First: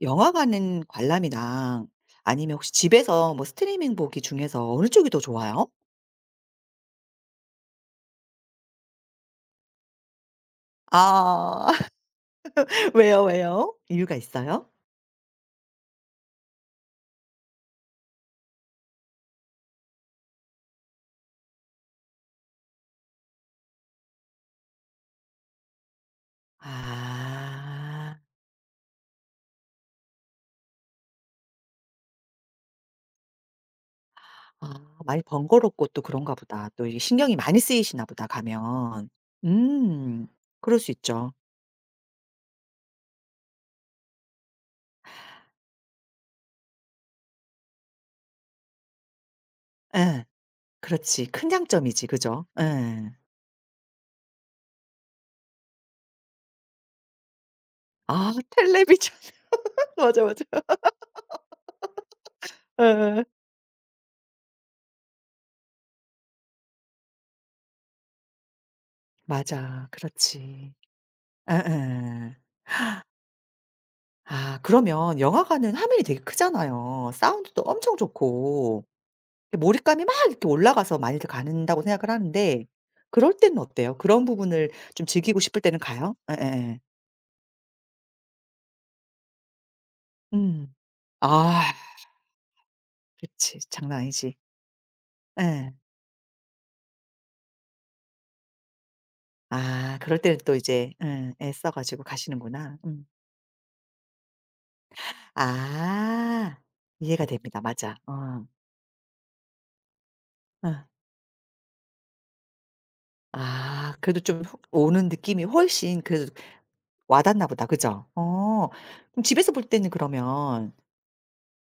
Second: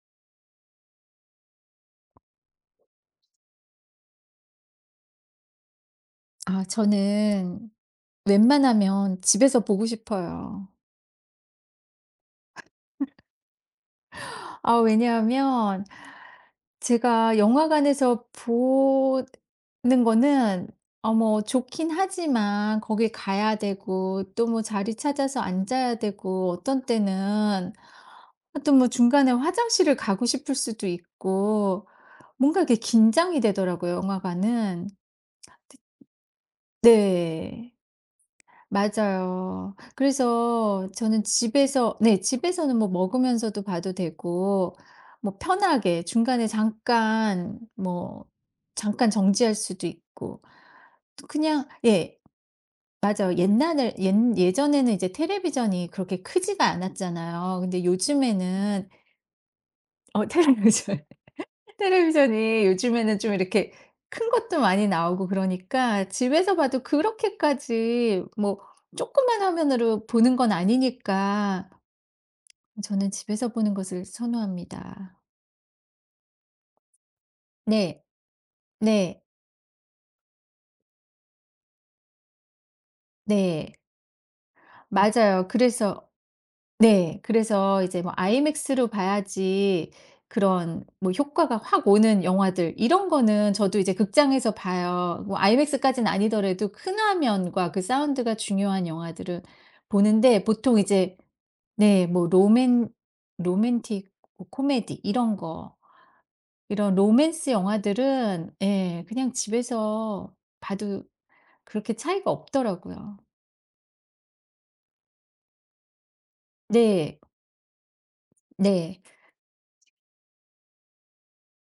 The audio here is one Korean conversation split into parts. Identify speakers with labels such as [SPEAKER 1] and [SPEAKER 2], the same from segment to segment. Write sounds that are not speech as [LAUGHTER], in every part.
[SPEAKER 1] 영화관은 관람이랑 아니면 혹시 집에서 뭐 스트리밍 보기 중에서 어느 쪽이 더 좋아요?
[SPEAKER 2] 아 저는 웬만하면 집에서 보고 싶어요.
[SPEAKER 1] 아 [LAUGHS] 왜요, 왜요? 이유가 있어요?
[SPEAKER 2] 아 왜냐하면 제가 영화관에서 보는 거는 뭐 좋긴 하지만 거기 가야 되고 또 뭐 자리 찾아서 앉아야 되고 어떤 때는
[SPEAKER 1] 아.
[SPEAKER 2] 또 뭐 중간에 화장실을 가고 싶을 수도 있고 뭔가 이렇게 긴장이 되더라고요,
[SPEAKER 1] 아
[SPEAKER 2] 영화관은.
[SPEAKER 1] 많이 번거롭고 또 그런가 보다. 또 이게 신경이 많이
[SPEAKER 2] 네.
[SPEAKER 1] 쓰이시나 보다 가면.
[SPEAKER 2] 맞아요.
[SPEAKER 1] 음. 그럴
[SPEAKER 2] 그래서
[SPEAKER 1] 수
[SPEAKER 2] 저는
[SPEAKER 1] 있죠.
[SPEAKER 2] 집에서, 네, 집에서는 뭐 먹으면서도 봐도 되고 뭐 편하게 중간에 잠깐 정지할 수도
[SPEAKER 1] 예.
[SPEAKER 2] 있고 또
[SPEAKER 1] 그렇지. 큰
[SPEAKER 2] 그냥,
[SPEAKER 1] 장점이지.
[SPEAKER 2] 예.
[SPEAKER 1] 그죠? 예.
[SPEAKER 2] 맞아요. 옛날에 옛 예전에는 이제 텔레비전이 그렇게 크지가 않았잖아요. 근데
[SPEAKER 1] 아
[SPEAKER 2] 요즘에는
[SPEAKER 1] 텔레비전. [LAUGHS] 맞아,
[SPEAKER 2] 어 [LAUGHS]
[SPEAKER 1] 맞아.
[SPEAKER 2] 텔레비전 텔레비전이
[SPEAKER 1] 예
[SPEAKER 2] 요즘에는
[SPEAKER 1] 예.
[SPEAKER 2] 좀 이렇게 큰 것도 많이 나오고 그러니까 집에서 봐도 그렇게까지 뭐 조그만
[SPEAKER 1] 맞아.
[SPEAKER 2] 화면으로 보는 건
[SPEAKER 1] 그렇지.
[SPEAKER 2] 아니니까
[SPEAKER 1] 예예.
[SPEAKER 2] 저는 집에서 보는 것을
[SPEAKER 1] 아 그러면
[SPEAKER 2] 선호합니다.
[SPEAKER 1] 영화관은 화면이 되게 크잖아요. 사운드도 엄청
[SPEAKER 2] 네.
[SPEAKER 1] 좋고
[SPEAKER 2] 네.
[SPEAKER 1] 몰입감이 막 이렇게 올라가서 많이들 가는다고 생각을 하는데 그럴 때는
[SPEAKER 2] 네.
[SPEAKER 1] 어때요? 그런 부분을 좀 즐기고
[SPEAKER 2] 맞아요.
[SPEAKER 1] 싶을 때는
[SPEAKER 2] 그래서,
[SPEAKER 1] 가요? 예예예.
[SPEAKER 2] 네. 그래서 이제 뭐 아이맥스로 봐야지
[SPEAKER 1] 음.
[SPEAKER 2] 그런 뭐 효과가
[SPEAKER 1] 아
[SPEAKER 2] 확 오는 영화들 이런 거는
[SPEAKER 1] 그렇지.
[SPEAKER 2] 저도 이제
[SPEAKER 1] 장난 아니지.
[SPEAKER 2] 극장에서 봐요. 뭐
[SPEAKER 1] 예.
[SPEAKER 2] 아이맥스까지는 아니더라도 큰 화면과 그 사운드가 중요한 영화들은
[SPEAKER 1] 아 그럴 때는
[SPEAKER 2] 보는데,
[SPEAKER 1] 또
[SPEAKER 2] 보통
[SPEAKER 1] 이제
[SPEAKER 2] 이제
[SPEAKER 1] 예 애써 가지고
[SPEAKER 2] 네 뭐
[SPEAKER 1] 가시는구나. 음.
[SPEAKER 2] 로맨틱 뭐 코미디 이런 거
[SPEAKER 1] 아
[SPEAKER 2] 이런
[SPEAKER 1] 이해가
[SPEAKER 2] 로맨스
[SPEAKER 1] 됩니다. 맞아. 어.
[SPEAKER 2] 영화들은 예 그냥 집에서
[SPEAKER 1] 어.
[SPEAKER 2] 봐도 그렇게 차이가 없더라고요.
[SPEAKER 1] 아 그래도 좀 오는 느낌이 훨씬 그래도
[SPEAKER 2] 네.
[SPEAKER 1] 와닿나 보다. 그죠? 어.
[SPEAKER 2] 네.
[SPEAKER 1] 그럼 집에서 볼 때는 그러면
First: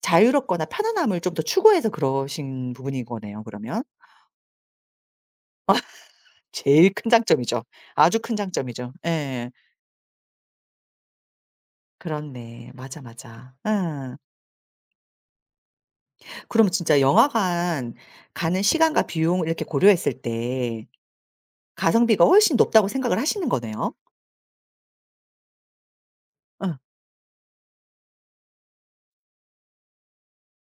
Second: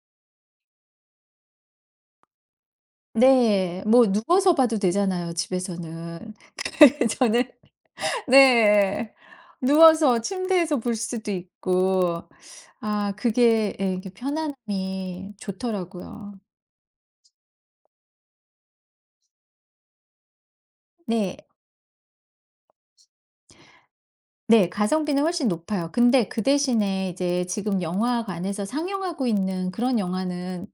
[SPEAKER 1] 자유롭거나 편안함을 좀 더 추구해서 그러신 부분인 거네요 그러면.
[SPEAKER 2] 네. 뭐 누워서 봐도 되잖아요, 집에서는.
[SPEAKER 1] 제일 큰
[SPEAKER 2] [LAUGHS] 저는,
[SPEAKER 1] 장점이죠. 아주 큰 장점이죠.
[SPEAKER 2] 네.
[SPEAKER 1] 예.
[SPEAKER 2] 누워서 침대에서 볼 수도 있고
[SPEAKER 1] 그렇네. 맞아,
[SPEAKER 2] 아
[SPEAKER 1] 맞아.
[SPEAKER 2] 그게 예 이게
[SPEAKER 1] 응.
[SPEAKER 2] 편안함이 좋더라고요.
[SPEAKER 1] 그럼 진짜 영화관 가는 시간과 비용 이렇게 고려했을 때
[SPEAKER 2] 네.
[SPEAKER 1] 가성비가 훨씬 높다고 생각을 하시는 거네요?
[SPEAKER 2] 네. 가성비는 훨씬 높아요. 근데 그
[SPEAKER 1] 응.
[SPEAKER 2] 대신에 이제 지금 영화관에서 상영하고 있는 그런 영화는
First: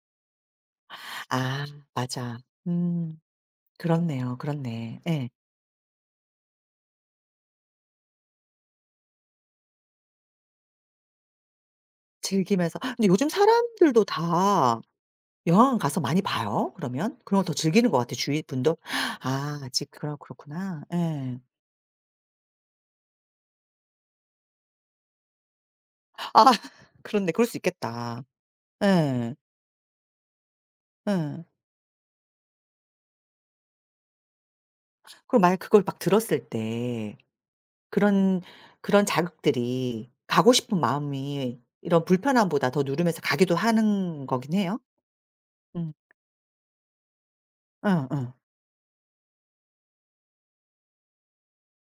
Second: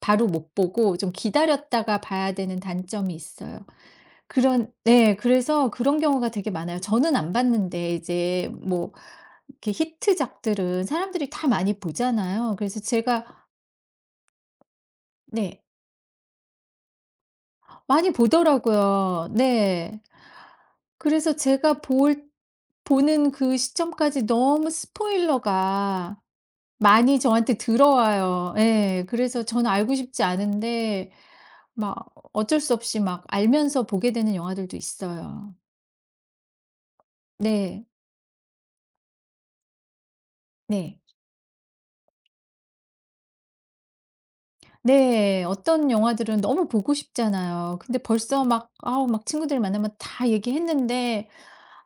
[SPEAKER 2] 바로 못 보고 좀
[SPEAKER 1] 아
[SPEAKER 2] 기다렸다가 봐야
[SPEAKER 1] 맞아.
[SPEAKER 2] 되는 단점이
[SPEAKER 1] 음.
[SPEAKER 2] 있어요.
[SPEAKER 1] 그렇네요.
[SPEAKER 2] 그런,
[SPEAKER 1] 그렇네.
[SPEAKER 2] 네.
[SPEAKER 1] 예.
[SPEAKER 2] 그래서 그런 경우가 되게 많아요. 저는 안 봤는데 이제 뭐 이렇게 히트작들은 사람들이 다 많이 보잖아요.
[SPEAKER 1] 즐기면서
[SPEAKER 2] 그래서
[SPEAKER 1] 근데
[SPEAKER 2] 제가,
[SPEAKER 1] 요즘 사람들도 다
[SPEAKER 2] 네.
[SPEAKER 1] 영화관 가서 많이 봐요 그러면. 그런 걸 더 즐기는 것
[SPEAKER 2] 많이
[SPEAKER 1] 같아요 주위 분도.
[SPEAKER 2] 보더라고요.
[SPEAKER 1] 아 아직
[SPEAKER 2] 네.
[SPEAKER 1] 그러 그렇구나.
[SPEAKER 2] 그래서
[SPEAKER 1] 예.
[SPEAKER 2] 제가 볼 보는 그 시점까지 너무 스포일러가
[SPEAKER 1] 아 [LAUGHS]
[SPEAKER 2] 많이
[SPEAKER 1] 그렇네. 그럴
[SPEAKER 2] 저한테
[SPEAKER 1] 수 있겠다.
[SPEAKER 2] 들어와요. 예.
[SPEAKER 1] 예.
[SPEAKER 2] 그래서 저는 알고 싶지 않은데
[SPEAKER 1] 예.
[SPEAKER 2] 막 어쩔 수 없이 막 알면서 보게 되는 영화들도
[SPEAKER 1] 그럼
[SPEAKER 2] 있어요.
[SPEAKER 1] 만약 그걸 막 들었을 때
[SPEAKER 2] 네.
[SPEAKER 1] 그런 그런 자극들이 가고 싶은
[SPEAKER 2] 네.
[SPEAKER 1] 마음이 이런 불편함보다 더 누르면서 가기도 하는 거긴 해요?
[SPEAKER 2] 네. 어떤
[SPEAKER 1] 음.
[SPEAKER 2] 영화들은 너무 보고 싶잖아요. 근데
[SPEAKER 1] 응응.
[SPEAKER 2] 벌써 막 아우 막 친구들 만나면 다 얘기했는데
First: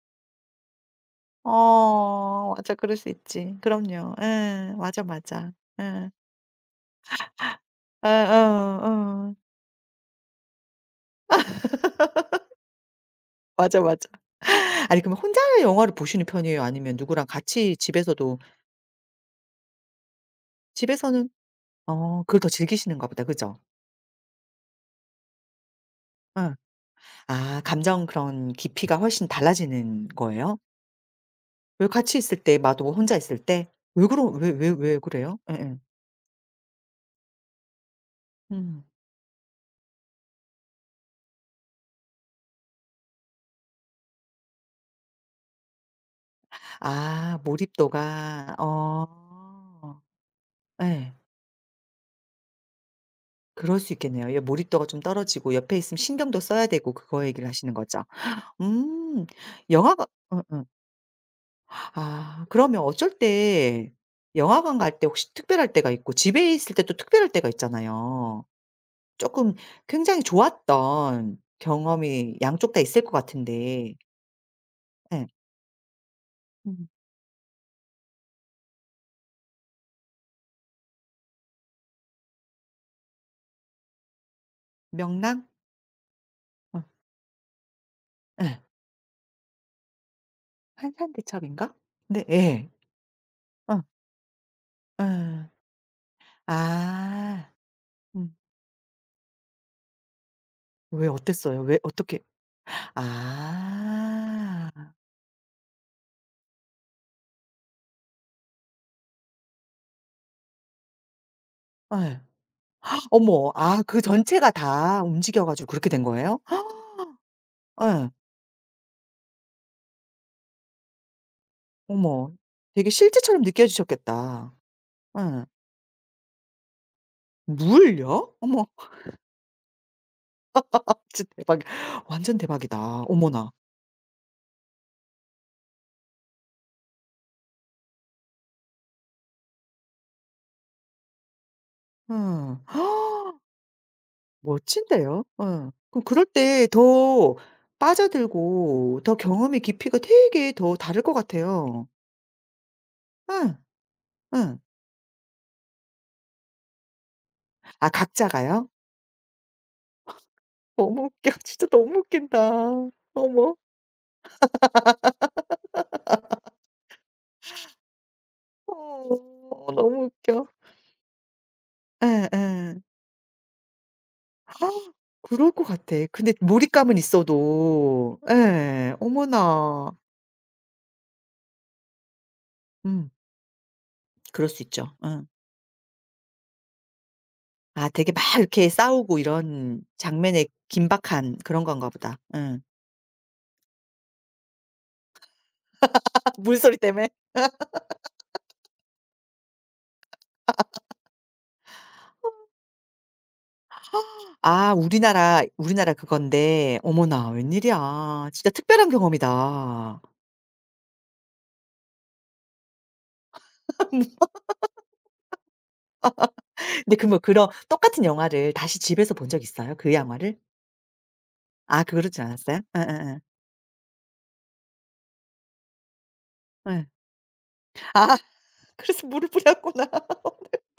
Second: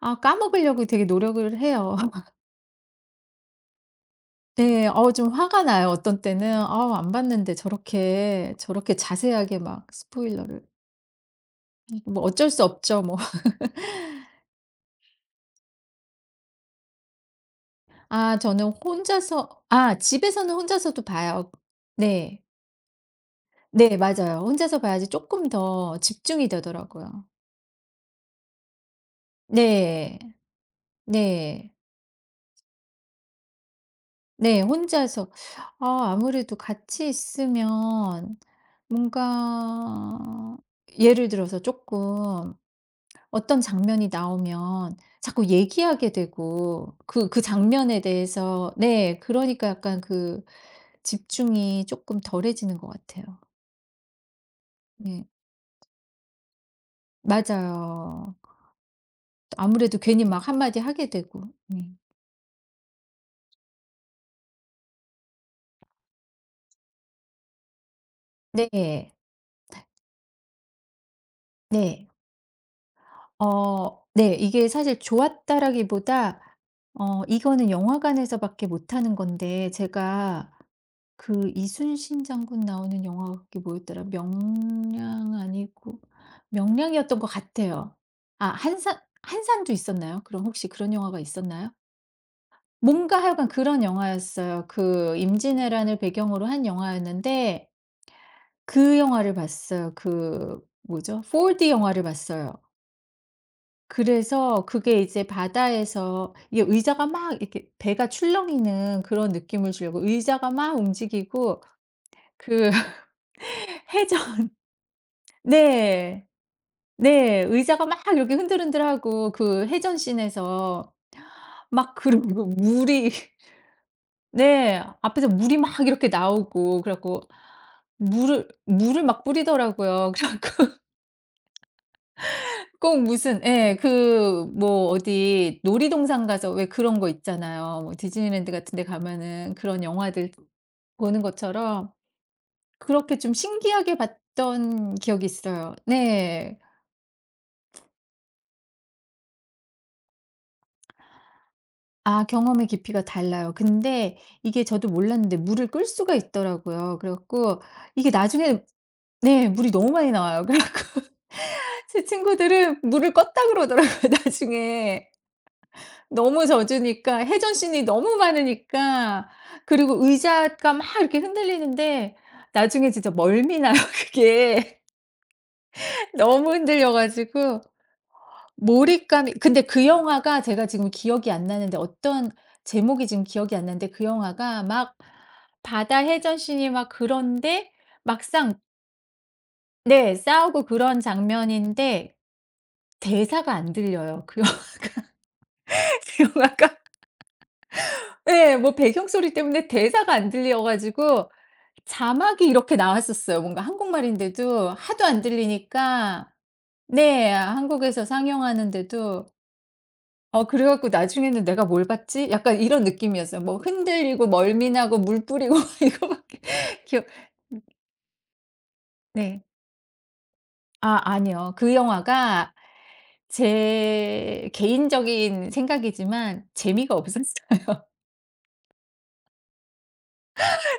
[SPEAKER 2] 아 까먹으려고 되게 노력을 해요. [LAUGHS]
[SPEAKER 1] 어 맞아. 그럴 수 있지. 그럼요. 예.
[SPEAKER 2] 네.
[SPEAKER 1] 맞아,
[SPEAKER 2] 좀
[SPEAKER 1] 맞아.
[SPEAKER 2] 화가 나요.
[SPEAKER 1] 예.
[SPEAKER 2] 어떤 때는 어, 안 봤는데
[SPEAKER 1] 어,
[SPEAKER 2] 저렇게
[SPEAKER 1] 어 어.
[SPEAKER 2] 자세하게 막 스포일러를. 뭐 어쩔 수 없죠 뭐. [LAUGHS]
[SPEAKER 1] 맞아, 맞아. 아니 그럼 혼자 영화를 보시는 편이에요? 아니면 누구랑 같이 집에서도
[SPEAKER 2] 아 저는 혼자서, 아 집에서는 혼자서도
[SPEAKER 1] 집에서는
[SPEAKER 2] 봐요.
[SPEAKER 1] 어 그걸
[SPEAKER 2] 네.
[SPEAKER 1] 더 즐기시는가 보다. 그죠?
[SPEAKER 2] 네, 맞아요. 혼자서 봐야지 조금 더 집중이
[SPEAKER 1] 예.
[SPEAKER 2] 되더라고요.
[SPEAKER 1] 아 감정 그런 깊이가 훨씬 달라지는
[SPEAKER 2] 네.
[SPEAKER 1] 거예요?
[SPEAKER 2] 네.
[SPEAKER 1] 왜 같이 있을 때 마도 혼자 있을 때? 왜 그러 왜
[SPEAKER 2] 네
[SPEAKER 1] 왜 왜
[SPEAKER 2] 혼자서
[SPEAKER 1] 그래요? 예예.
[SPEAKER 2] 아 아무래도 같이 있으면
[SPEAKER 1] 음.
[SPEAKER 2] 뭔가 예를 들어서 조금 어떤 장면이 나오면 자꾸 얘기하게 되고 그,
[SPEAKER 1] 아
[SPEAKER 2] 그 장면에
[SPEAKER 1] 몰입도가.
[SPEAKER 2] 대해서,
[SPEAKER 1] 어.
[SPEAKER 2] 네, 그러니까 약간 그
[SPEAKER 1] 예.
[SPEAKER 2] 집중이 조금 덜해지는 것 같아요.
[SPEAKER 1] 그럴 수 있겠네요. 예 몰입도가 좀
[SPEAKER 2] 네.
[SPEAKER 1] 떨어지고 옆에 있으면 신경도 써야 되고 그거 얘기를 하시는 거죠?
[SPEAKER 2] 맞아요.
[SPEAKER 1] 음.
[SPEAKER 2] 아무래도
[SPEAKER 1] 영화가
[SPEAKER 2] 괜히 막
[SPEAKER 1] 어어.
[SPEAKER 2] 한마디 하게 되고. 네.
[SPEAKER 1] 아 그러면 어쩔 때 영화관 갈 때 혹시 특별할 때가 있고 집에 있을 때 또 특별할 때가 있잖아요.
[SPEAKER 2] 네.
[SPEAKER 1] 조금 굉장히 좋았던
[SPEAKER 2] 네.
[SPEAKER 1] 경험이 양쪽 다 있을 것 같은데
[SPEAKER 2] 네. 이게 사실
[SPEAKER 1] 예.
[SPEAKER 2] 좋았다라기보다
[SPEAKER 1] 음.
[SPEAKER 2] 이거는 영화관에서 밖에 못하는 건데 제가 그 이순신 장군 나오는 영화가 그게 뭐였더라? 명량
[SPEAKER 1] 명랑?
[SPEAKER 2] 아니고
[SPEAKER 1] 어
[SPEAKER 2] 명량이었던 것 같아요. 아
[SPEAKER 1] 예.
[SPEAKER 2] 한산, 한산도 있었나요? 그럼 혹시 그런 영화가 있었나요?
[SPEAKER 1] 한산대첩인가? 네 예.
[SPEAKER 2] 뭔가 하여간
[SPEAKER 1] 어
[SPEAKER 2] 그런 영화였어요. 그
[SPEAKER 1] 예.
[SPEAKER 2] 임진왜란을 배경으로 한
[SPEAKER 1] 아.
[SPEAKER 2] 영화였는데
[SPEAKER 1] 음.
[SPEAKER 2] 그 영화를 봤어요. 그
[SPEAKER 1] 왜
[SPEAKER 2] 뭐죠?
[SPEAKER 1] 어땠어요?
[SPEAKER 2] 4D
[SPEAKER 1] 왜
[SPEAKER 2] 영화를
[SPEAKER 1] 어떻게
[SPEAKER 2] 봤어요. 그래서
[SPEAKER 1] 아.
[SPEAKER 2] 그게 이제 바다에서 이게 의자가 막 이렇게 배가 출렁이는 그런 느낌을 주려고 의자가 막 움직이고
[SPEAKER 1] 예.
[SPEAKER 2] 그
[SPEAKER 1] 어머 아
[SPEAKER 2] [LAUGHS]
[SPEAKER 1] 그 전체가
[SPEAKER 2] 해전,
[SPEAKER 1] 다 움직여 가지고 그렇게 된
[SPEAKER 2] 네.
[SPEAKER 1] 거예요? [GASPS]
[SPEAKER 2] 네. 의자가 막
[SPEAKER 1] 예.
[SPEAKER 2] 이렇게 흔들흔들하고 그 해전씬에서 막
[SPEAKER 1] 어머.
[SPEAKER 2] 그러고
[SPEAKER 1] 되게
[SPEAKER 2] 물이
[SPEAKER 1] 실제처럼
[SPEAKER 2] [LAUGHS]
[SPEAKER 1] 느껴지셨겠다.
[SPEAKER 2] 네. 앞에서
[SPEAKER 1] 응
[SPEAKER 2] 물이 막 이렇게 나오고 그래 갖고
[SPEAKER 1] 물요?
[SPEAKER 2] 물을
[SPEAKER 1] 어머. [LAUGHS]
[SPEAKER 2] 물을 막 뿌리더라고요. 그래
[SPEAKER 1] 아
[SPEAKER 2] 갖고
[SPEAKER 1] 진짜 대박이야. 완전
[SPEAKER 2] [LAUGHS] 꼭
[SPEAKER 1] 대박이다.
[SPEAKER 2] 무슨,
[SPEAKER 1] 어머나.
[SPEAKER 2] 예. 그 뭐 어디 놀이동산 가서 왜 그런 거 있잖아요. 뭐 디즈니랜드 같은 데 가면은 그런 영화들 보는 것처럼
[SPEAKER 1] 음.
[SPEAKER 2] 그렇게 좀
[SPEAKER 1] [GASPS]
[SPEAKER 2] 신기하게 봤던
[SPEAKER 1] 멋진데요.
[SPEAKER 2] 기억이
[SPEAKER 1] 응
[SPEAKER 2] 있어요.
[SPEAKER 1] 그럼 그럴
[SPEAKER 2] 네.
[SPEAKER 1] 때 더 빠져들고 더 경험의 깊이가 되게 더 다를 것 같아요.
[SPEAKER 2] 아 경험의 깊이가
[SPEAKER 1] 응
[SPEAKER 2] 달라요. 근데
[SPEAKER 1] 응
[SPEAKER 2] 이게 저도 몰랐는데 물을 끌 수가 있더라고요. 그래 갖고
[SPEAKER 1] 아
[SPEAKER 2] 이게 나중에
[SPEAKER 1] 각자가요?
[SPEAKER 2] 네 물이 너무 많이 나와요. 그래 갖고
[SPEAKER 1] 너무 웃겨. [LAUGHS] 진짜
[SPEAKER 2] [LAUGHS]
[SPEAKER 1] 너무
[SPEAKER 2] 제
[SPEAKER 1] 웃긴다.
[SPEAKER 2] 친구들은 물을 껐다
[SPEAKER 1] 어머.
[SPEAKER 2] 그러더라고요 [LAUGHS] 나중에. 너무 젖으니까 회전신이 너무 많으니까
[SPEAKER 1] 어 너무
[SPEAKER 2] 그리고
[SPEAKER 1] 웃겨.
[SPEAKER 2] 의자가 막 이렇게 흔들리는데
[SPEAKER 1] 응 응.
[SPEAKER 2] 나중에 진짜 멀미 나요 [LAUGHS] 그게.
[SPEAKER 1] 그럴 것 같아.
[SPEAKER 2] [LAUGHS]
[SPEAKER 1] 근데
[SPEAKER 2] 너무 흔들려
[SPEAKER 1] 몰입감은
[SPEAKER 2] 가지고
[SPEAKER 1] 있어도 예.
[SPEAKER 2] 몰입감이, 근데 그
[SPEAKER 1] 어머나.
[SPEAKER 2] 영화가 제가 지금 기억이 안 나는데 어떤 제목이
[SPEAKER 1] 음.
[SPEAKER 2] 지금 기억이 안 나는데 그
[SPEAKER 1] 그럴 수
[SPEAKER 2] 영화가
[SPEAKER 1] 있죠.
[SPEAKER 2] 막
[SPEAKER 1] 어.
[SPEAKER 2] 바다 해전씬이 막 그런데
[SPEAKER 1] 아 되게 막
[SPEAKER 2] 막상
[SPEAKER 1] 이렇게 싸우고 이런
[SPEAKER 2] 네
[SPEAKER 1] 장면의
[SPEAKER 2] 싸우고 그런
[SPEAKER 1] 긴박한 그런 건가
[SPEAKER 2] 장면인데
[SPEAKER 1] 보다. 예.
[SPEAKER 2] 대사가 안 들려요. 그 영 [LAUGHS] 그
[SPEAKER 1] [LAUGHS] 물소리
[SPEAKER 2] 영화가
[SPEAKER 1] 때문에?
[SPEAKER 2] 예 뭐 배경 소리 때문에 대사가 안 들려 가지고 자막이 이렇게 나왔었어요. 뭔가 한국말인데도
[SPEAKER 1] 아
[SPEAKER 2] 하도 안
[SPEAKER 1] 우리나라 우리나라
[SPEAKER 2] 들리니까
[SPEAKER 1] 그건데 어머나
[SPEAKER 2] 네 한국에서
[SPEAKER 1] 웬일이야. 진짜 특별한
[SPEAKER 2] 상영하는데도.
[SPEAKER 1] 경험이다.
[SPEAKER 2] 그래 갖고 나중에는 '내가 뭘 봤지?' 약간 이런 느낌이었어요. 뭐 흔들리고
[SPEAKER 1] [LAUGHS]
[SPEAKER 2] 멀미 나고 물 뿌리고 [LAUGHS] 이거밖에
[SPEAKER 1] 근데
[SPEAKER 2] 기억,
[SPEAKER 1] 그 뭐 그런 똑같은 영화를 다시 집에서 본 적
[SPEAKER 2] 네.
[SPEAKER 1] 있어요? 그 영화를?
[SPEAKER 2] 아 아니요. 그
[SPEAKER 1] 아 그러진
[SPEAKER 2] 영화가
[SPEAKER 1] 않았어요? 예예예.
[SPEAKER 2] 제 개인적인 생각이지만
[SPEAKER 1] 예.
[SPEAKER 2] 재미가 없었어요. [LAUGHS]
[SPEAKER 1] 아 그래서 물을 뿌렸구나.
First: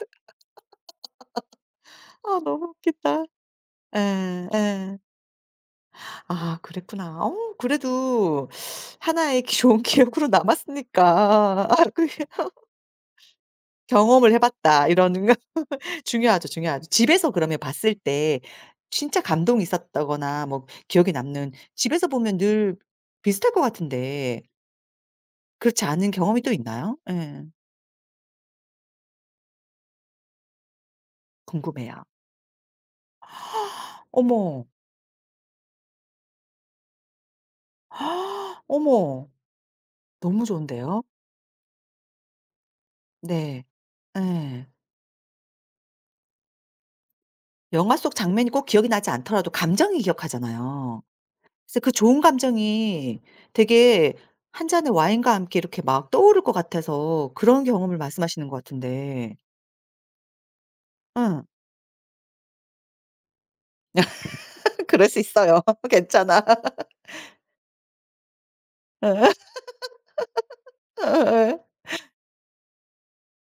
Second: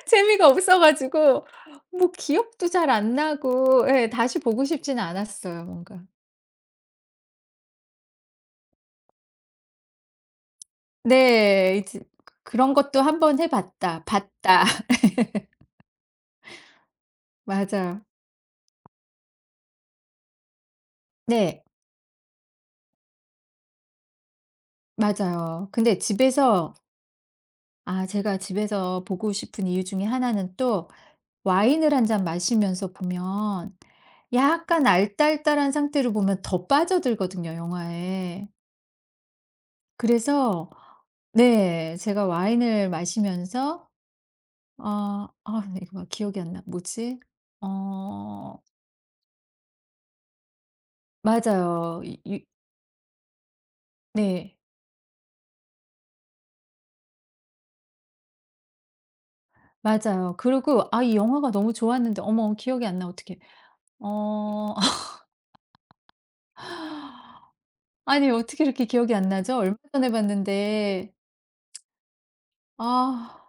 [SPEAKER 2] 재미가 없어 가지고 뭐
[SPEAKER 1] 아 너무
[SPEAKER 2] 기억도 잘 안
[SPEAKER 1] 웃기다.
[SPEAKER 2] 나고 예 다시
[SPEAKER 1] 예.
[SPEAKER 2] 보고
[SPEAKER 1] 예.
[SPEAKER 2] 싶지는 않았어요 뭔가.
[SPEAKER 1] 아 그랬구나. 어 그래도 하나의 좋은 [LAUGHS] 기억으로 남았으니까
[SPEAKER 2] 네.
[SPEAKER 1] 아
[SPEAKER 2] 이제
[SPEAKER 1] 그 [LAUGHS]
[SPEAKER 2] 그런 것도 한번 해 봤다. [LAUGHS]
[SPEAKER 1] 경험을 해
[SPEAKER 2] 봤다.
[SPEAKER 1] 봤다 이런 거 [LAUGHS] 중요하죠, 중요하죠. 집에서 그러면 봤을
[SPEAKER 2] 맞아요.
[SPEAKER 1] 때 진짜 감동이 있었다거나 뭐 기억에 남는
[SPEAKER 2] 네.
[SPEAKER 1] 집에서 보면 늘 비슷할 것 같은데
[SPEAKER 2] 맞아요.
[SPEAKER 1] 그렇지
[SPEAKER 2] 근데
[SPEAKER 1] 않은 경험이 또
[SPEAKER 2] 집에서
[SPEAKER 1] 있나요? 예.
[SPEAKER 2] 아 제가 집에서 보고 싶은 이유 중에 하나는 또 와인을
[SPEAKER 1] 궁금해요.
[SPEAKER 2] 한 잔 마시면서 보면
[SPEAKER 1] 어머,
[SPEAKER 2] 약간 알딸딸한 상태로 보면 더 빠져들거든요 영화에.
[SPEAKER 1] 어머. 너무
[SPEAKER 2] 그래서
[SPEAKER 1] 좋은데요.
[SPEAKER 2] 네 제가 와인을
[SPEAKER 1] 네.
[SPEAKER 2] 마시면서
[SPEAKER 1] 예.
[SPEAKER 2] 아 이거 막 기억이 안 나. 뭐지?
[SPEAKER 1] 영화 속 장면이
[SPEAKER 2] 어
[SPEAKER 1] 꼭 기억이 나지 않더라도 감정이 기억하잖아요. 그래서 그
[SPEAKER 2] 맞아요.
[SPEAKER 1] 좋은
[SPEAKER 2] 이
[SPEAKER 1] 감정이 되게
[SPEAKER 2] 네.
[SPEAKER 1] 한 잔의 와인과 함께 이렇게 막 떠오를 것 같아서 그런 경험을 말씀하시는 것 같은데.
[SPEAKER 2] 맞아요. 그리고 아 이
[SPEAKER 1] 응.
[SPEAKER 2] 영화가 너무 좋았는데 어머 기억이 안 나 어떻게 어
[SPEAKER 1] [LAUGHS] 그럴
[SPEAKER 2] [LAUGHS]
[SPEAKER 1] 수 있어요. [LAUGHS] 괜찮아.
[SPEAKER 2] 아니 어떻게 이렇게 기억이 안
[SPEAKER 1] [LAUGHS]
[SPEAKER 2] 나죠? 얼마 전에 봤는데.
[SPEAKER 1] 예
[SPEAKER 2] 아.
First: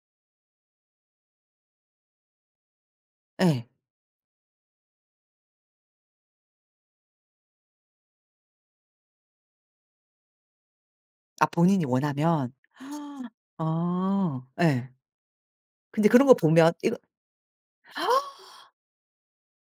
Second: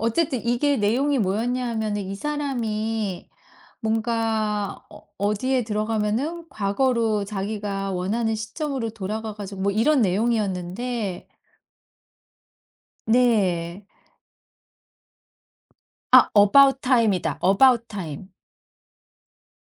[SPEAKER 2] 어쨌든 이게 내용이 뭐였냐 하면은 이 사람이
[SPEAKER 1] 예.
[SPEAKER 2] 뭔가 어디에 들어가면은 과거로 자기가 원하는 시점으로 돌아가 가지고 뭐 이런 내용이었는데.
[SPEAKER 1] 아 본인이 원하면. [GASPS]
[SPEAKER 2] 네.
[SPEAKER 1] 아 예. 근데
[SPEAKER 2] 아
[SPEAKER 1] 그런 거 보면
[SPEAKER 2] about
[SPEAKER 1] 이거
[SPEAKER 2] time이다. about time.
[SPEAKER 1] [GASPS]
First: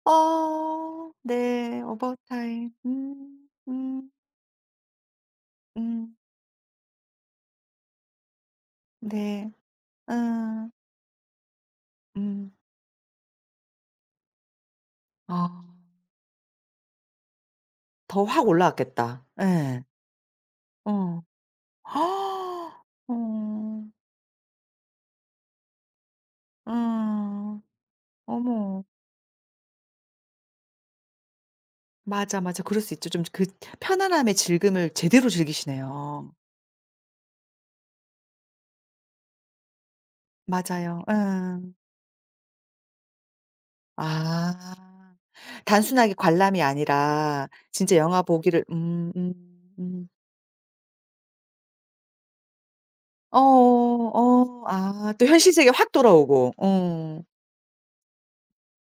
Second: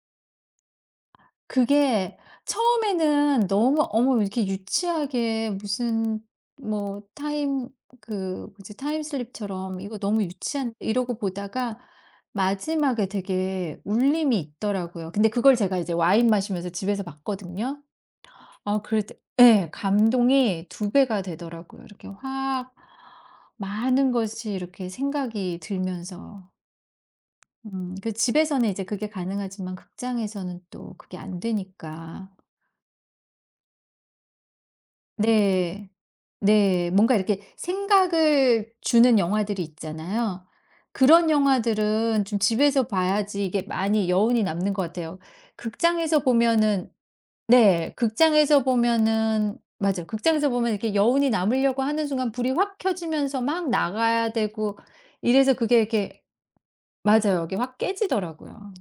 [SPEAKER 1] 어 네. 어바웃
[SPEAKER 2] 그게
[SPEAKER 1] 타임.
[SPEAKER 2] 처음에는
[SPEAKER 1] 음.
[SPEAKER 2] 너무
[SPEAKER 1] 음.
[SPEAKER 2] 어머 이렇게 유치하게
[SPEAKER 1] 음.
[SPEAKER 2] 무슨 뭐 타임 그 뭐지 타임
[SPEAKER 1] 네.
[SPEAKER 2] 슬립처럼 이거 너무
[SPEAKER 1] 음.
[SPEAKER 2] 유치한 이러고 보다가
[SPEAKER 1] 음.
[SPEAKER 2] 마지막에 되게 울림이 있더라고요. 근데
[SPEAKER 1] 아
[SPEAKER 2] 그걸 제가 이제 와인 마시면서 집에서 봤거든요.
[SPEAKER 1] 더 확
[SPEAKER 2] 아 그럴 때,
[SPEAKER 1] 올라왔겠다.
[SPEAKER 2] 예.
[SPEAKER 1] 예.
[SPEAKER 2] 감동이 두 배가
[SPEAKER 1] 어.
[SPEAKER 2] 되더라고요. 이렇게 확
[SPEAKER 1] 아, 어.
[SPEAKER 2] 많은 것이 이렇게 생각이 들면서.
[SPEAKER 1] 아.
[SPEAKER 2] 음. 그 집에서는
[SPEAKER 1] 어머.
[SPEAKER 2] 이제 그게 가능하지만 극장에서는 또 그게 안 되니까.
[SPEAKER 1] 맞아, 맞아. 그럴 수 있죠. 좀 그 편안함의 즐금을 제대로
[SPEAKER 2] 네.
[SPEAKER 1] 즐기시네요.
[SPEAKER 2] 네. 뭔가 이렇게 생각을 주는 영화들이 있잖아요.
[SPEAKER 1] 맞아요.
[SPEAKER 2] 그런 영화들은 좀 집에서 봐야지 이게 많이 여운이 남는 것
[SPEAKER 1] 아.
[SPEAKER 2] 같아요.
[SPEAKER 1] 단순하게
[SPEAKER 2] 극장에서
[SPEAKER 1] 관람이
[SPEAKER 2] 보면은
[SPEAKER 1] 아니라
[SPEAKER 2] 네.
[SPEAKER 1] 진짜 영화
[SPEAKER 2] 극장에서
[SPEAKER 1] 보기를
[SPEAKER 2] 보면은 맞아요.
[SPEAKER 1] 음.
[SPEAKER 2] 극장에서 보면 이렇게 여운이 남으려고 하는 순간 불이 확 켜지면서 막
[SPEAKER 1] 어어
[SPEAKER 2] 나가야
[SPEAKER 1] 어.
[SPEAKER 2] 되고
[SPEAKER 1] 아 또 현실
[SPEAKER 2] 이래서
[SPEAKER 1] 세계
[SPEAKER 2] 그게
[SPEAKER 1] 확
[SPEAKER 2] 이렇게
[SPEAKER 1] 돌아오고. 어.
[SPEAKER 2] 맞아요. 이게 확 깨지더라고요.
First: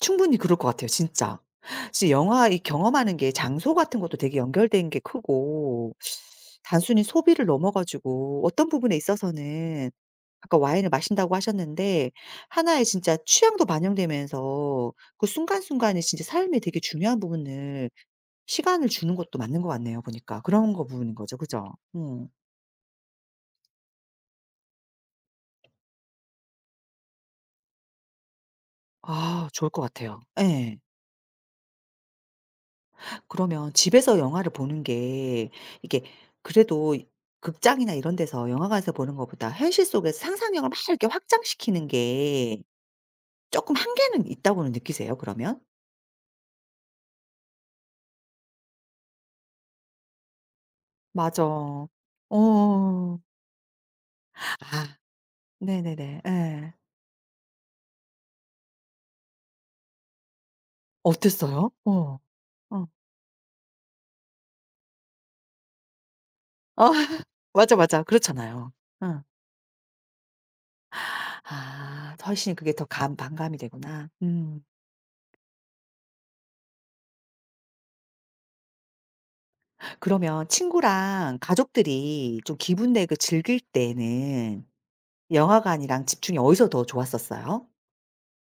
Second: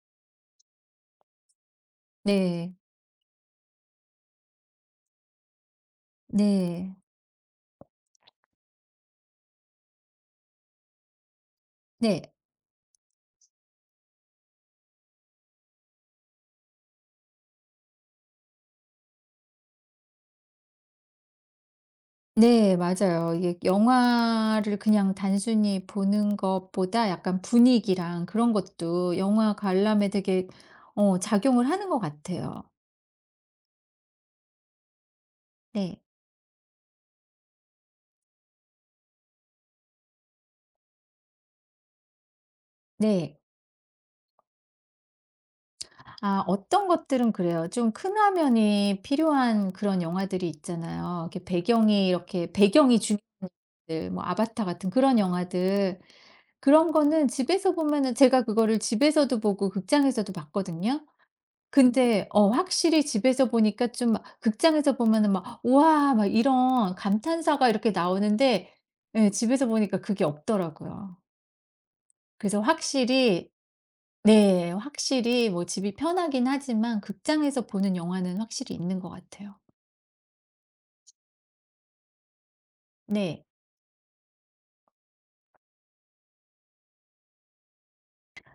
[SPEAKER 1] 충분히 그럴 것 같아요 진짜. 사실 영화 이
[SPEAKER 2] 네.
[SPEAKER 1] 경험하는 게 장소 같은 것도 되게 연결된 게 크고
[SPEAKER 2] 네.
[SPEAKER 1] 단순히 소비를 넘어 가지고 어떤 부분에 있어서는 아까 와인을 마신다고 하셨는데
[SPEAKER 2] 네.
[SPEAKER 1] 하나의 진짜 취향도 반영되면서 그 순간순간이 진짜 삶의 되게 중요한 부분을 시간을 주는 것도 맞는 것 같네요 보니까. 그런 거 부분인 거죠. 그죠? 음.
[SPEAKER 2] 네 맞아요. 이게 영화를 그냥 단순히 보는 것보다 약간 분위기랑 그런 것도
[SPEAKER 1] 아
[SPEAKER 2] 영화
[SPEAKER 1] 좋을 것
[SPEAKER 2] 관람에
[SPEAKER 1] 같아요.
[SPEAKER 2] 되게
[SPEAKER 1] 예.
[SPEAKER 2] 작용을 하는 것 같아요.
[SPEAKER 1] 그러면 집에서 영화를 보는 게
[SPEAKER 2] 네.
[SPEAKER 1] 이게 그래도 극장이나 이런 데서 영화관에서 보는 것보다 현실 속에서 상상력을 막 이렇게 확장시키는 게
[SPEAKER 2] 네.
[SPEAKER 1] 쪼끔 한계는 있다고는 느끼세요 그러면?
[SPEAKER 2] 아 어떤 것들은 그래요. 좀 큰 화면이 필요한 그런 영화들이 있잖아요.
[SPEAKER 1] 맞아.
[SPEAKER 2] 이렇게
[SPEAKER 1] 어.
[SPEAKER 2] 배경이 이렇게 배경이 중요한 영화들 뭐 아바타 같은
[SPEAKER 1] 아.
[SPEAKER 2] 그런 영화들
[SPEAKER 1] 네네네. 예.
[SPEAKER 2] 그런 거는 집에서 보면은 제가 그거를 집에서도 보고 극장에서도 봤거든요.
[SPEAKER 1] 어땠어요? 어. 어.
[SPEAKER 2] 근데
[SPEAKER 1] 어
[SPEAKER 2] 확실히 집에서 보니까 좀 극장에서 보면은 막 "우와." 막 이런
[SPEAKER 1] [LAUGHS]
[SPEAKER 2] 감탄사가
[SPEAKER 1] 맞아,
[SPEAKER 2] 이렇게
[SPEAKER 1] 맞아. 그렇잖아요.
[SPEAKER 2] 나오는데
[SPEAKER 1] 응.
[SPEAKER 2] 예 집에서 보니까 그게 없더라고요.
[SPEAKER 1] 아 훨씬
[SPEAKER 2] 그래서
[SPEAKER 1] 그게 더 감
[SPEAKER 2] 확실히
[SPEAKER 1] 반감이 되구나. 음.
[SPEAKER 2] 네 확실히 뭐 집이 편하긴 하지만 극장에서 보는 영화는 확실히 있는 것 같아요.
[SPEAKER 1] 그러면 친구랑 가족들이 좀 기분 내고
[SPEAKER 2] 네.
[SPEAKER 1] 즐길 때는 영화관이랑 집중이 어디서 더 좋았었어요?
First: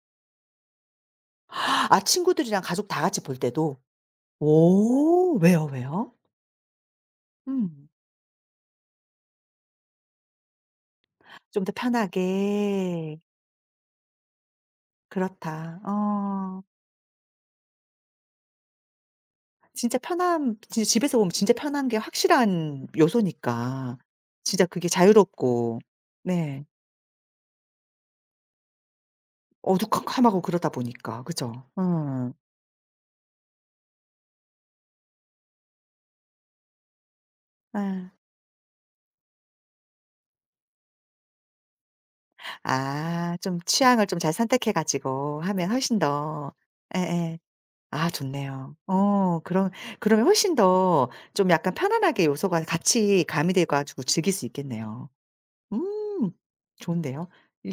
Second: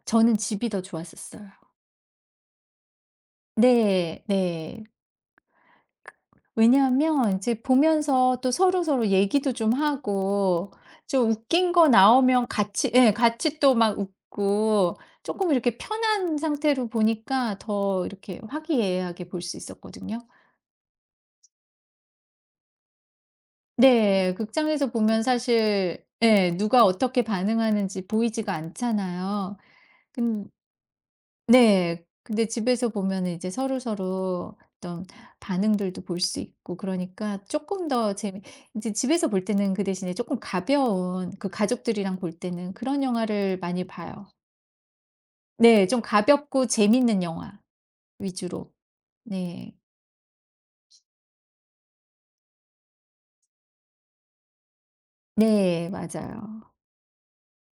[SPEAKER 2] 저는 집이 더 좋았었어요.
[SPEAKER 1] 아 친구들이랑 가족 다 같이 볼 때도?
[SPEAKER 2] 네. 네.
[SPEAKER 1] 오 왜요, 왜요?
[SPEAKER 2] 왜냐하면 이제
[SPEAKER 1] 음.
[SPEAKER 2] 보면서 또 서로서로 얘기도 좀 하고 좀
[SPEAKER 1] 좀 더
[SPEAKER 2] 웃긴 거 나오면 같이 예
[SPEAKER 1] 편하게.
[SPEAKER 2] 같이 또 막 웃고 조금 이렇게
[SPEAKER 1] 그렇다.
[SPEAKER 2] 편한
[SPEAKER 1] 어.
[SPEAKER 2] 상태로 보니까 더 이렇게 화기애애하게 볼 수
[SPEAKER 1] 진짜
[SPEAKER 2] 있었거든요.
[SPEAKER 1] 편함 진짜 집에서 보면 진짜 편한 게 확실한 요소니까.
[SPEAKER 2] 네.
[SPEAKER 1] 진짜 그게
[SPEAKER 2] 극장에서 보면
[SPEAKER 1] 자유롭고
[SPEAKER 2] 사실 예
[SPEAKER 1] 네
[SPEAKER 2] 누가 어떻게 반응하는지 보이지가 않잖아요.
[SPEAKER 1] 어두컴컴하고 그러다 보니까. 그죠?
[SPEAKER 2] 네.
[SPEAKER 1] 음.
[SPEAKER 2] 근데 집에서 보면은 이제 서로서로 어떤 반응들도 볼 수 있고 그러니까 조금
[SPEAKER 1] 예.
[SPEAKER 2] 더 재미, 이제 집에서 볼 때는 그 대신에 조금 가벼운 그 가족들이랑 볼 때는 그런
[SPEAKER 1] 아 좀
[SPEAKER 2] 영화를 많이
[SPEAKER 1] 취향을 좀
[SPEAKER 2] 봐요.
[SPEAKER 1] 잘 선택해 가지고 하면
[SPEAKER 2] 네.
[SPEAKER 1] 훨씬
[SPEAKER 2] 좀
[SPEAKER 1] 더
[SPEAKER 2] 가볍고 재밌는
[SPEAKER 1] 예예.
[SPEAKER 2] 영화
[SPEAKER 1] 아
[SPEAKER 2] 위주로.
[SPEAKER 1] 좋네요. 어 그럼
[SPEAKER 2] 네.
[SPEAKER 1] 그러면 훨씬 더 좀 약간 편안하게 요소가 같이 가미돼 가지고 즐길 수 있겠네요.
[SPEAKER 2] 네.
[SPEAKER 1] 음
[SPEAKER 2] 맞아요.
[SPEAKER 1] 좋은데요. 이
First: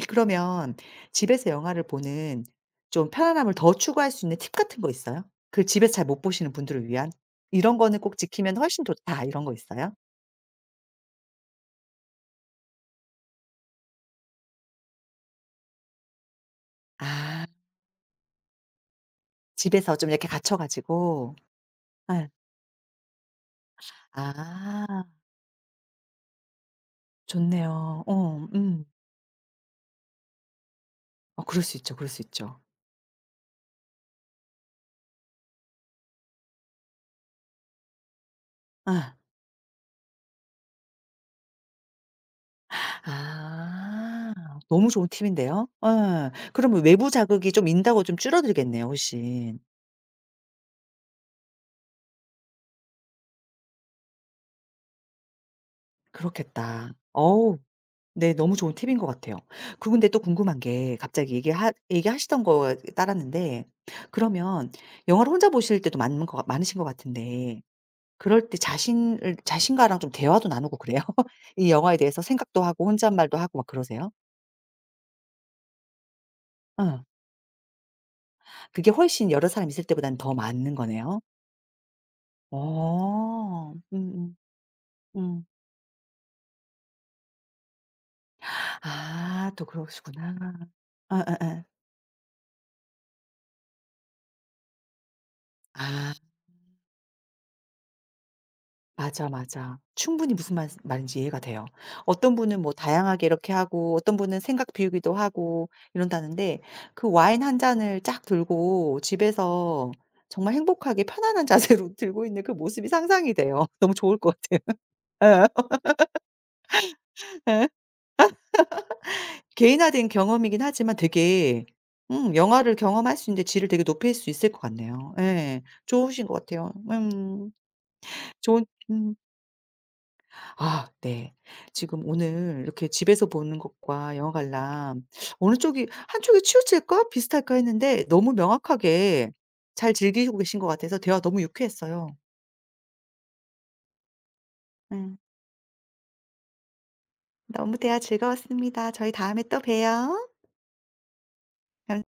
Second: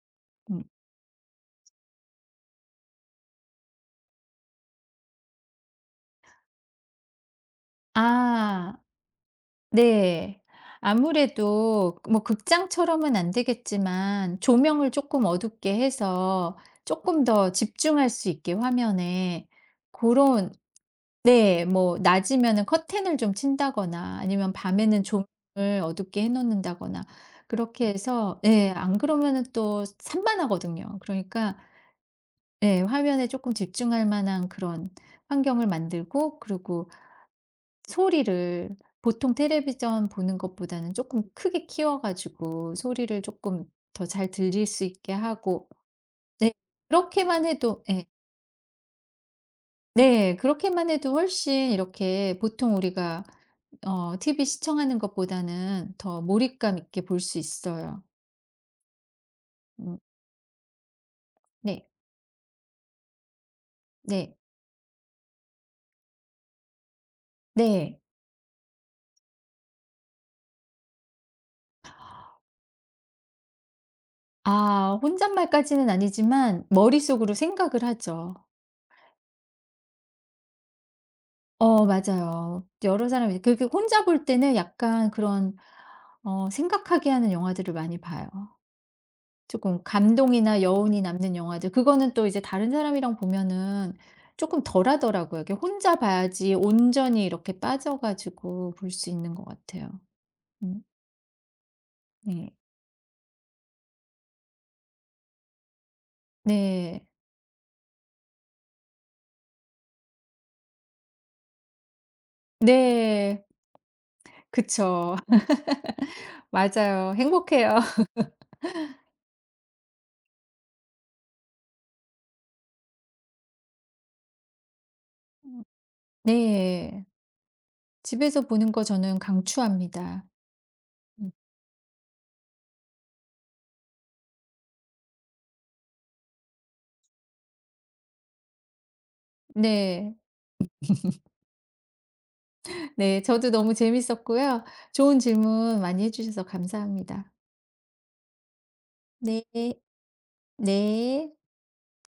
[SPEAKER 2] 음.
[SPEAKER 1] 그러면 집에서 영화를 보는 좀 편안함을 더 추구할 수 있는 팁 같은 거 있어요? 그 집에서 잘 못 보시는 분들을 위한? '이런 거는 꼭 지키면
[SPEAKER 2] 아.
[SPEAKER 1] 훨씬 좋다.' 이런 거 있어요?
[SPEAKER 2] 네. 아무래도 그 뭐 극장처럼은 안 되겠지만 조명을 조금 어둡게 해서 조금
[SPEAKER 1] 아
[SPEAKER 2] 더 집중할 수 있게 화면에
[SPEAKER 1] 집에서 좀
[SPEAKER 2] 그
[SPEAKER 1] 이렇게
[SPEAKER 2] 런
[SPEAKER 1] 갇혀 가지고
[SPEAKER 2] 네. 뭐
[SPEAKER 1] 예.
[SPEAKER 2] 낮이면은 커튼을 좀 친다거나 아니면 밤에는
[SPEAKER 1] 아
[SPEAKER 2] 조명을 어둡게 해 놓는다거나 그렇게
[SPEAKER 1] 좋네요.
[SPEAKER 2] 해서
[SPEAKER 1] 어
[SPEAKER 2] 네 안 그러면은 또 산만하거든요.
[SPEAKER 1] 어
[SPEAKER 2] 그러니까
[SPEAKER 1] 그럴 수 있죠, 그럴 수 있죠.
[SPEAKER 2] 네 화면에 조금 집중할 만한 그런 환경을 만들고 그리고 소리를
[SPEAKER 1] 아
[SPEAKER 2] 보통 텔레비전 보는 것보다는 조금 크게 키워 가지고 소리를 조금 더 잘
[SPEAKER 1] 아.
[SPEAKER 2] 들릴 수
[SPEAKER 1] 너무 좋은
[SPEAKER 2] 있게
[SPEAKER 1] 팁인데요.
[SPEAKER 2] 하고.
[SPEAKER 1] 예.
[SPEAKER 2] 네.
[SPEAKER 1] 그러면 외부
[SPEAKER 2] 그렇게만
[SPEAKER 1] 자극이 좀
[SPEAKER 2] 해도,
[SPEAKER 1] 인다고
[SPEAKER 2] 예.
[SPEAKER 1] 좀 줄어들겠네요 훨씬.
[SPEAKER 2] 네. 그렇게만 해도 훨씬 이렇게, 보통 우리가 TV 시청하는 것보다는 더 몰입감
[SPEAKER 1] 그렇겠다.
[SPEAKER 2] 있게 볼 수
[SPEAKER 1] 어우
[SPEAKER 2] 있어요.
[SPEAKER 1] 네 너무 좋은 팁인 것 같아요. 그
[SPEAKER 2] 음
[SPEAKER 1] 근데 또 궁금한 게 갑자기
[SPEAKER 2] 네.
[SPEAKER 1] 얘기하시던 거에 따랐는데
[SPEAKER 2] 네.
[SPEAKER 1] 그러면 영화를 혼자 보실 때도 많은 거 많으신 것 같은데
[SPEAKER 2] 네.
[SPEAKER 1] 그럴 때 자신을 자신과랑 좀 대화도 나누고 그래요? [LAUGHS] 이 영화에 대해서 생각도 하고 혼잣말도 하고 막 그러세요?
[SPEAKER 2] 아 혼잣말까지는 아니지만
[SPEAKER 1] 어.
[SPEAKER 2] 머릿속으로 생각을 하죠.
[SPEAKER 1] 그게 훨씬 여러 사람 있을 때보다는 더 많은 거네요.
[SPEAKER 2] 맞아요. 여러 사람이 그렇게,
[SPEAKER 1] 어.
[SPEAKER 2] 혼자 볼
[SPEAKER 1] 음음.
[SPEAKER 2] 때는 약간
[SPEAKER 1] 음.
[SPEAKER 2] 그런 생각하게 하는 영화들을 많이 봐요.
[SPEAKER 1] 아 또
[SPEAKER 2] 조금
[SPEAKER 1] 그러시구나.
[SPEAKER 2] 감동이나 여운이
[SPEAKER 1] 아
[SPEAKER 2] 남는
[SPEAKER 1] 아 아.
[SPEAKER 2] 영화들. 그거는 또 이제 다른 사람이랑 보면은 조금 덜 하더라고요. 이게 혼자
[SPEAKER 1] 아
[SPEAKER 2] 봐야지 온전히 이렇게 빠져 가지고 볼 수
[SPEAKER 1] 맞아,
[SPEAKER 2] 있는 것
[SPEAKER 1] 맞아.
[SPEAKER 2] 같아요.
[SPEAKER 1] 충분히 무슨 말
[SPEAKER 2] 음
[SPEAKER 1] 말인지 이해가 돼요. 어떤
[SPEAKER 2] 네.
[SPEAKER 1] 분은 뭐 다양하게 이렇게 하고 어떤 분은 생각 비우기도 하고 이런다는데
[SPEAKER 2] 네.
[SPEAKER 1] 그 와인 한 잔을 쫙 들고 집에서 정말 행복하게 편안한 자세로 [LAUGHS] 들고 있는 그 모습이 상상이
[SPEAKER 2] 네.
[SPEAKER 1] 돼요. [LAUGHS] 너무 좋을 것 같아요.
[SPEAKER 2] 그쵸. [LAUGHS] 맞아요.
[SPEAKER 1] [LAUGHS] 예.
[SPEAKER 2] 행복해요.
[SPEAKER 1] 개인화된 경험이긴 하지만 되게 영화를 경험할 수 있는데 질을 되게 높일 수 있을 것 같네요. 예.
[SPEAKER 2] [LAUGHS]
[SPEAKER 1] 좋으신 것 같아요.
[SPEAKER 2] 네.
[SPEAKER 1] 음.
[SPEAKER 2] 집에서
[SPEAKER 1] 좋은
[SPEAKER 2] 보는 거 저는 강추합니다.
[SPEAKER 1] 아
[SPEAKER 2] 음
[SPEAKER 1] 네. 지금 오늘 이렇게 집에서 보는 것과 영화 관람 어느 쪽이 한쪽이 치우칠까? 비슷할까?' 했는데 너무 명확하게 잘
[SPEAKER 2] 네.
[SPEAKER 1] 즐기고 계신 것 같아서 대화 너무 유쾌했어요.
[SPEAKER 2] 네, 저도 너무 재밌었고요.
[SPEAKER 1] 음.
[SPEAKER 2] 좋은 질문 많이 해주셔서 감사합니다.
[SPEAKER 1] 너무 대화 즐거웠습니다. 저희 다음에
[SPEAKER 2] 네.
[SPEAKER 1] 또 봬요.
[SPEAKER 2] 네.